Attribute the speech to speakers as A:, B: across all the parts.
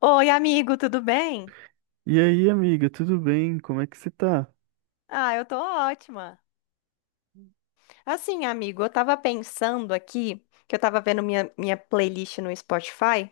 A: Oi, amigo, tudo bem?
B: E aí, amiga, tudo bem? Como é que você tá?
A: Ah, eu tô ótima. Assim, amigo, eu tava pensando aqui, que eu tava vendo minha playlist no Spotify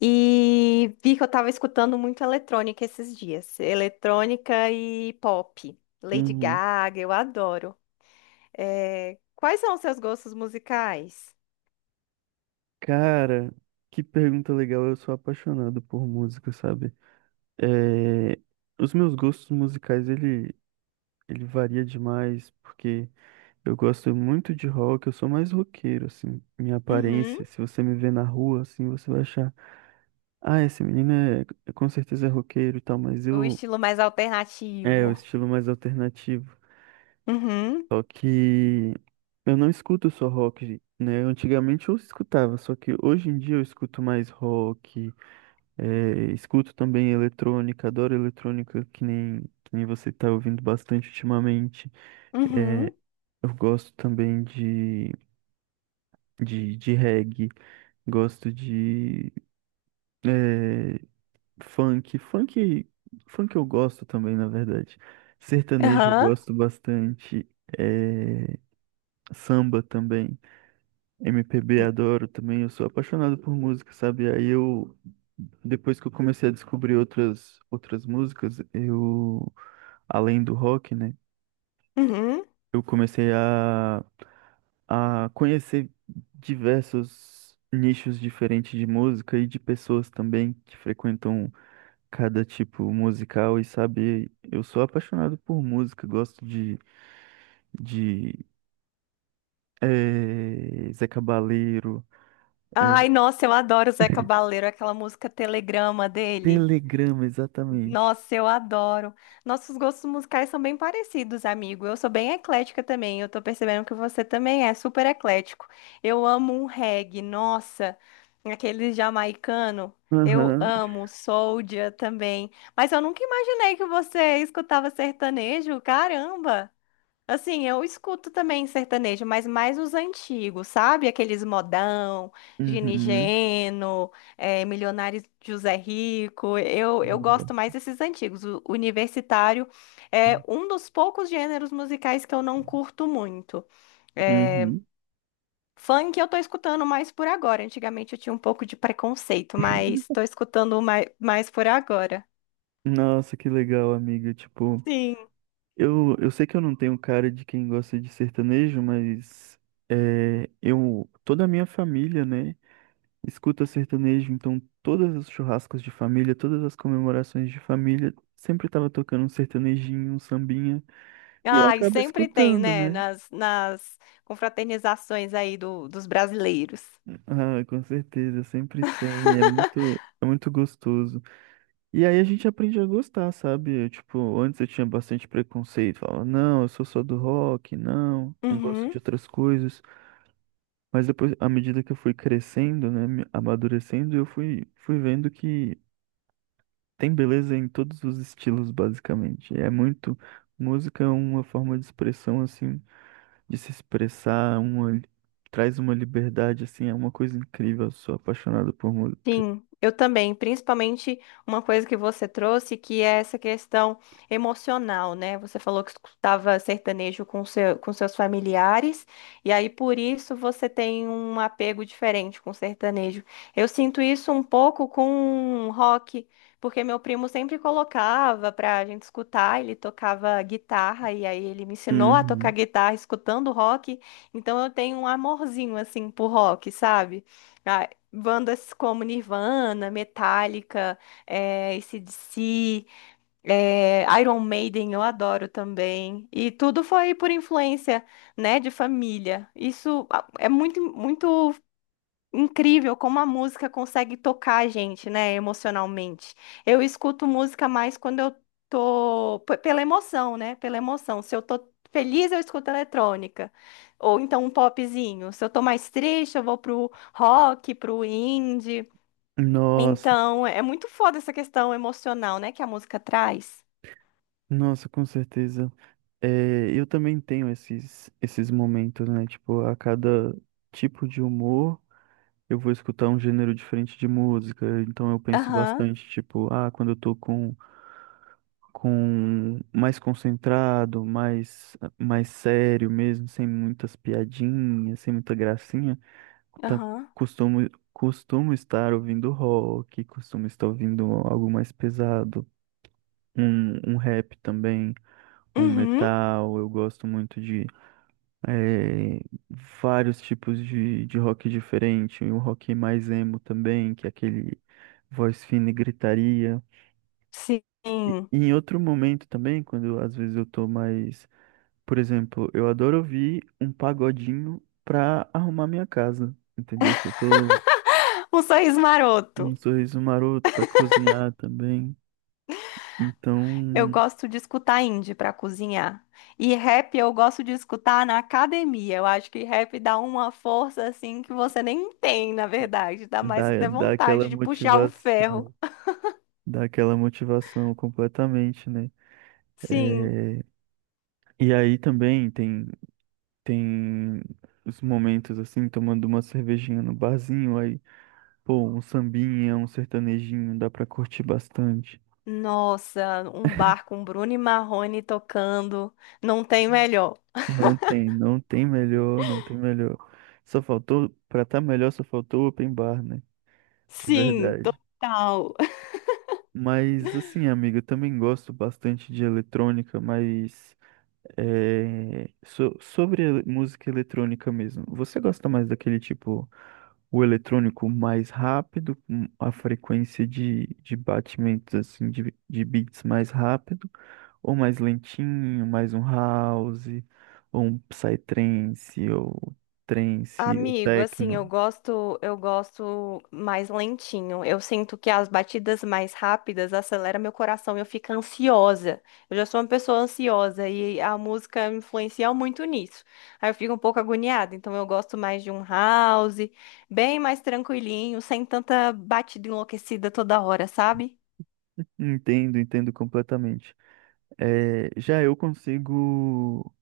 A: e vi que eu tava escutando muito eletrônica esses dias. Eletrônica e pop. Lady
B: Uhum.
A: Gaga, eu adoro. É, quais são os seus gostos musicais?
B: Cara, que pergunta legal. Eu sou apaixonado por música, sabe? É, Os meus gostos musicais, ele varia demais, porque eu gosto muito de rock, eu sou mais roqueiro, assim. Minha
A: Uhum.
B: aparência, se você me ver na rua, assim, você vai achar, ah, esse menino é... com certeza é roqueiro e tal, mas
A: O
B: eu...
A: estilo mais
B: É, o
A: alternativo.
B: estilo mais alternativo.
A: Uhum.
B: Só que eu não escuto só rock, né? Antigamente eu escutava, só que hoje em dia eu escuto mais rock, escuto também eletrônica, adoro eletrônica, que nem você tá ouvindo bastante ultimamente. Eh,
A: Uhum.
B: eu gosto também de reggae, gosto de eh, funk. Funk eu gosto também, na verdade. Sertanejo eu
A: Aham.
B: gosto bastante, eh, samba também. MPB adoro também, eu sou apaixonado por música, sabe? Depois que eu comecei a descobrir outras músicas, eu, além do rock, né?
A: Uhum.
B: Eu comecei a conhecer diversos nichos diferentes de música e de pessoas também que frequentam cada tipo musical e sabe, eu sou apaixonado por música, gosto de Zé Cabaleiro, eh,
A: Ai, nossa, eu adoro o Zeca Baleiro, aquela música Telegrama dele.
B: Telegrama, exatamente.
A: Nossa, eu adoro. Nossos gostos musicais são bem parecidos, amigo. Eu sou bem eclética também. Eu tô percebendo que você também é super eclético. Eu amo um reggae, nossa, aquele jamaicano. Eu
B: Aham.
A: amo Soulja também. Mas eu nunca imaginei que você escutava sertanejo. Caramba! Assim, eu escuto também sertanejo, mas mais os antigos, sabe? Aqueles modão, Gini
B: Uhum.
A: Geno, Milionário José Rico. Eu
B: Boa.
A: gosto mais desses antigos. O universitário é um dos poucos gêneros musicais que eu não curto muito. Eh,
B: Uhum.
A: funk eu tô escutando mais por agora. Antigamente eu tinha um pouco de preconceito, mas tô escutando mais por agora.
B: Nossa, que legal, amiga. Tipo,
A: Sim.
B: eu sei que eu não tenho cara de quem gosta de sertanejo, mas é, eu, toda a minha família, né, escuta sertanejo, então todos os churrascos de família, todas as comemorações de família, sempre tava tocando um sertanejinho, um sambinha, e eu
A: Ai,
B: acabo
A: sempre tem,
B: escutando,
A: né?
B: né?
A: Nas confraternizações aí dos brasileiros.
B: Ah, com certeza, sempre tem, é muito gostoso. E aí a gente aprende a gostar, sabe? Eu, tipo, antes eu tinha bastante preconceito, falava, não, eu sou só do rock, não, não gosto de
A: Uhum.
B: outras coisas. Mas depois, à medida que eu fui crescendo, né, me amadurecendo, fui vendo que tem beleza em todos os estilos, basicamente. É muito, música é uma forma de expressão, assim, de se expressar, uma, traz uma liberdade, assim, é uma coisa incrível. Eu sou apaixonado por música.
A: Sim, eu também, principalmente uma coisa que você trouxe, que é essa questão emocional, né? Você falou que escutava sertanejo com seus familiares, e aí por isso você tem um apego diferente com sertanejo. Eu sinto isso um pouco com rock, porque meu primo sempre colocava pra gente escutar, ele tocava guitarra, e aí ele me ensinou a tocar
B: Uhum.
A: guitarra escutando rock, então eu tenho um amorzinho assim por rock, sabe? Ah, bandas como Nirvana, Metallica, é, AC/DC, Iron Maiden, eu adoro também. E tudo foi por influência, né, de família. Isso ah, é muito, muito incrível como a música consegue tocar a gente, né, emocionalmente. Eu escuto música mais quando eu pela emoção, né, pela emoção. Se eu tô feliz, eu escuto eletrônica. Ou então um popzinho. Se eu tô mais triste, eu vou pro rock, pro indie.
B: Nossa.
A: Então, é muito foda essa questão emocional, né, que a música traz.
B: Nossa, com certeza. É, eu também tenho esses momentos, né? Tipo, a cada tipo de humor, eu vou escutar um gênero diferente de música. Então eu penso
A: Aham,
B: bastante, tipo, ah, quando eu tô com mais concentrado, mais, mais sério mesmo, sem muitas piadinhas, sem muita gracinha, tá-
A: aham.
B: costumo estar ouvindo rock, costumo estar ouvindo algo mais pesado, um rap também um
A: Uhum,
B: metal, eu gosto muito de eh, vários tipos de rock diferente, um rock mais emo também, que é aquele voz fina e gritaria.
A: sim.
B: E em outro momento também, quando às vezes eu tô mais, por exemplo, eu adoro ouvir um pagodinho pra arrumar minha casa, entendeu? Se eu tô
A: Um sorriso
B: em um
A: maroto.
B: sorriso maroto pra cozinhar também,
A: Eu
B: então
A: gosto de escutar indie pra cozinhar. E rap eu gosto de escutar na academia. Eu acho que rap dá uma força assim que você nem tem, na verdade. Dá mais
B: dá,
A: até
B: dá aquela
A: vontade de puxar o ferro.
B: motivação, dá aquela motivação completamente, né?
A: Sim.
B: É, e aí também tem os momentos assim, tomando uma cervejinha no barzinho, aí, pô, um sambinha, um sertanejinho, dá pra curtir bastante.
A: Nossa, um bar com Bruno e Marrone tocando. Não tem melhor.
B: Não tem melhor, não tem melhor. Só faltou, pra tá melhor, só faltou o open bar, né? De
A: Sim,
B: verdade.
A: total.
B: Mas assim, amiga, eu também gosto bastante de eletrônica, mas é, sobre música eletrônica mesmo. Você gosta mais daquele tipo, o eletrônico mais rápido, com a frequência de batimentos assim de beats mais rápido, ou mais lentinho, mais um house, ou um psytrance, ou trance, ou
A: Amigo, assim,
B: techno.
A: eu gosto mais lentinho. Eu sinto que as batidas mais rápidas aceleram meu coração e eu fico ansiosa. Eu já sou uma pessoa ansiosa e a música influencia muito nisso. Aí eu fico um pouco agoniada, então eu gosto mais de um house, bem mais tranquilinho, sem tanta batida enlouquecida toda hora, sabe?
B: Entendo, entendo completamente. É, já eu consigo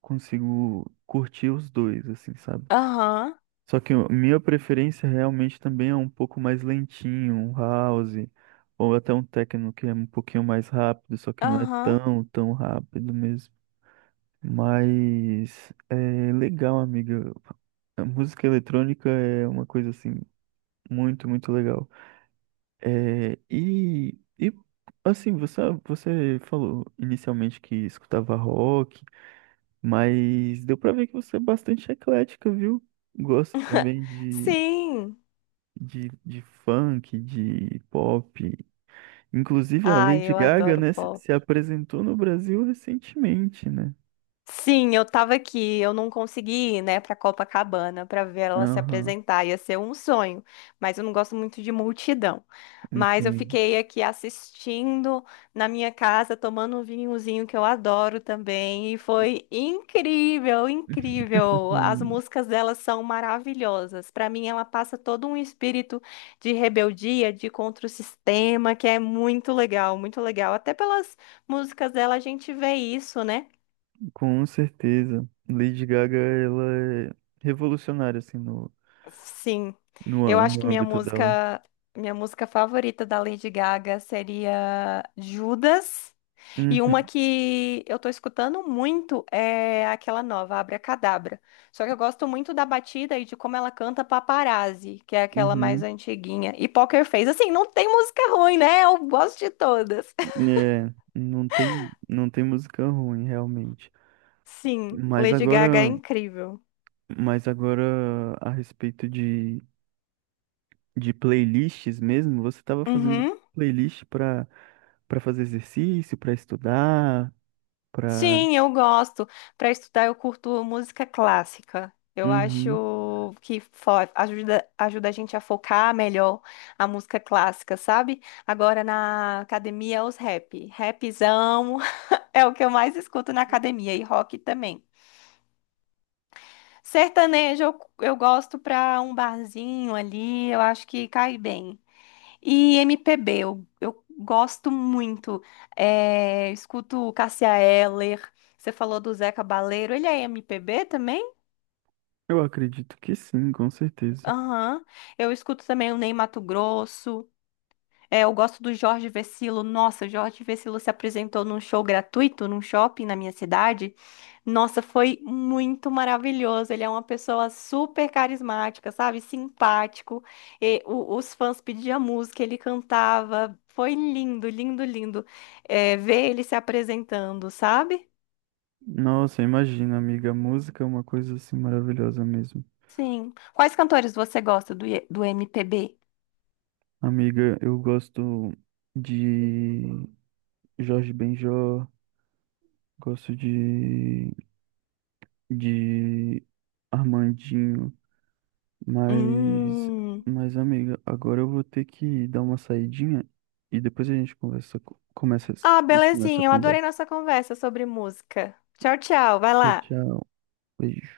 B: consigo curtir os dois, assim, sabe?
A: Aham,
B: Só que minha preferência realmente também é um pouco mais lentinho, um house, ou até um techno que é um pouquinho mais rápido, só que não é
A: aham.
B: tão, tão rápido mesmo. Mas é legal, amiga. A música eletrônica é uma coisa assim muito, muito legal. É, e assim, você falou inicialmente que escutava rock, mas deu pra ver que você é bastante eclética, viu? Gosta também de
A: Sim.
B: de funk, de pop. Inclusive a
A: Ai,
B: Lady
A: eu
B: Gaga,
A: adoro
B: né,
A: pop.
B: se apresentou no Brasil recentemente, né?
A: Sim, eu tava aqui, eu não consegui ir, né, pra Copacabana pra ver ela se
B: Aham,
A: apresentar, ia ser um sonho, mas eu não gosto muito de multidão. Mas eu
B: entendo.
A: fiquei aqui assistindo na minha casa, tomando um vinhozinho que eu adoro também, e foi incrível, incrível. As
B: Hum,
A: músicas dela são maravilhosas. Pra mim, ela passa todo um espírito de rebeldia, de contra o sistema, que é muito legal, muito legal. Até pelas músicas dela a gente vê isso, né?
B: Com certeza. Lady Gaga, ela é revolucionária, assim, no,
A: Sim,
B: no,
A: eu acho
B: no
A: que
B: âmbito dela.
A: minha música favorita da Lady Gaga seria Judas. E uma
B: Uhum,
A: que eu tô escutando muito é aquela nova, Abracadabra. Só que eu gosto muito da batida e de como ela canta Paparazzi, que é aquela mais
B: uhum.
A: antiguinha. E Poker Face, assim, não tem música ruim, né? Eu gosto de todas.
B: É, não tem, não tem música ruim, realmente.
A: Sim,
B: Mas
A: Lady Gaga é
B: agora,
A: incrível.
B: mas agora a respeito de playlists mesmo? Você estava fazendo
A: Uhum.
B: playlist para para fazer exercício, para estudar, para
A: Sim, eu gosto. Para estudar, eu curto música clássica. Eu
B: Uhum.
A: acho que ajuda a gente a focar melhor a música clássica, sabe? Agora na academia, é os rap. Rapzão é o que eu mais escuto na academia e rock também. Sertanejo eu gosto pra um barzinho ali, eu acho que cai bem. E MPB, eu gosto muito. É, escuto Cássia Eller. Você falou do Zeca Baleiro. Ele é MPB também?
B: Eu acredito que sim, com certeza.
A: Aham. Eu escuto também o Ney Matogrosso. É, eu gosto do Jorge Vercillo. Nossa, Jorge Vercillo se apresentou num show gratuito, num shopping na minha cidade. Nossa, foi muito maravilhoso. Ele é uma pessoa super carismática, sabe? Simpático. Os fãs pediam música, ele cantava. Foi lindo, lindo, lindo, é, ver ele se apresentando, sabe?
B: Nossa, imagina, amiga, a música é uma coisa assim maravilhosa mesmo.
A: Sim. Quais cantores você gosta do MPB?
B: Amiga, eu gosto de Jorge Benjor, gosto de Armandinho. Mas,
A: Hum.
B: mas amiga, agora eu vou ter que dar uma saidinha e depois a gente conversa, começa,
A: Ah,
B: continua essa
A: belezinha. Eu adorei
B: conversa.
A: nossa conversa sobre música. Tchau, tchau. Vai
B: Tchau,
A: lá.
B: tchau. Beijo.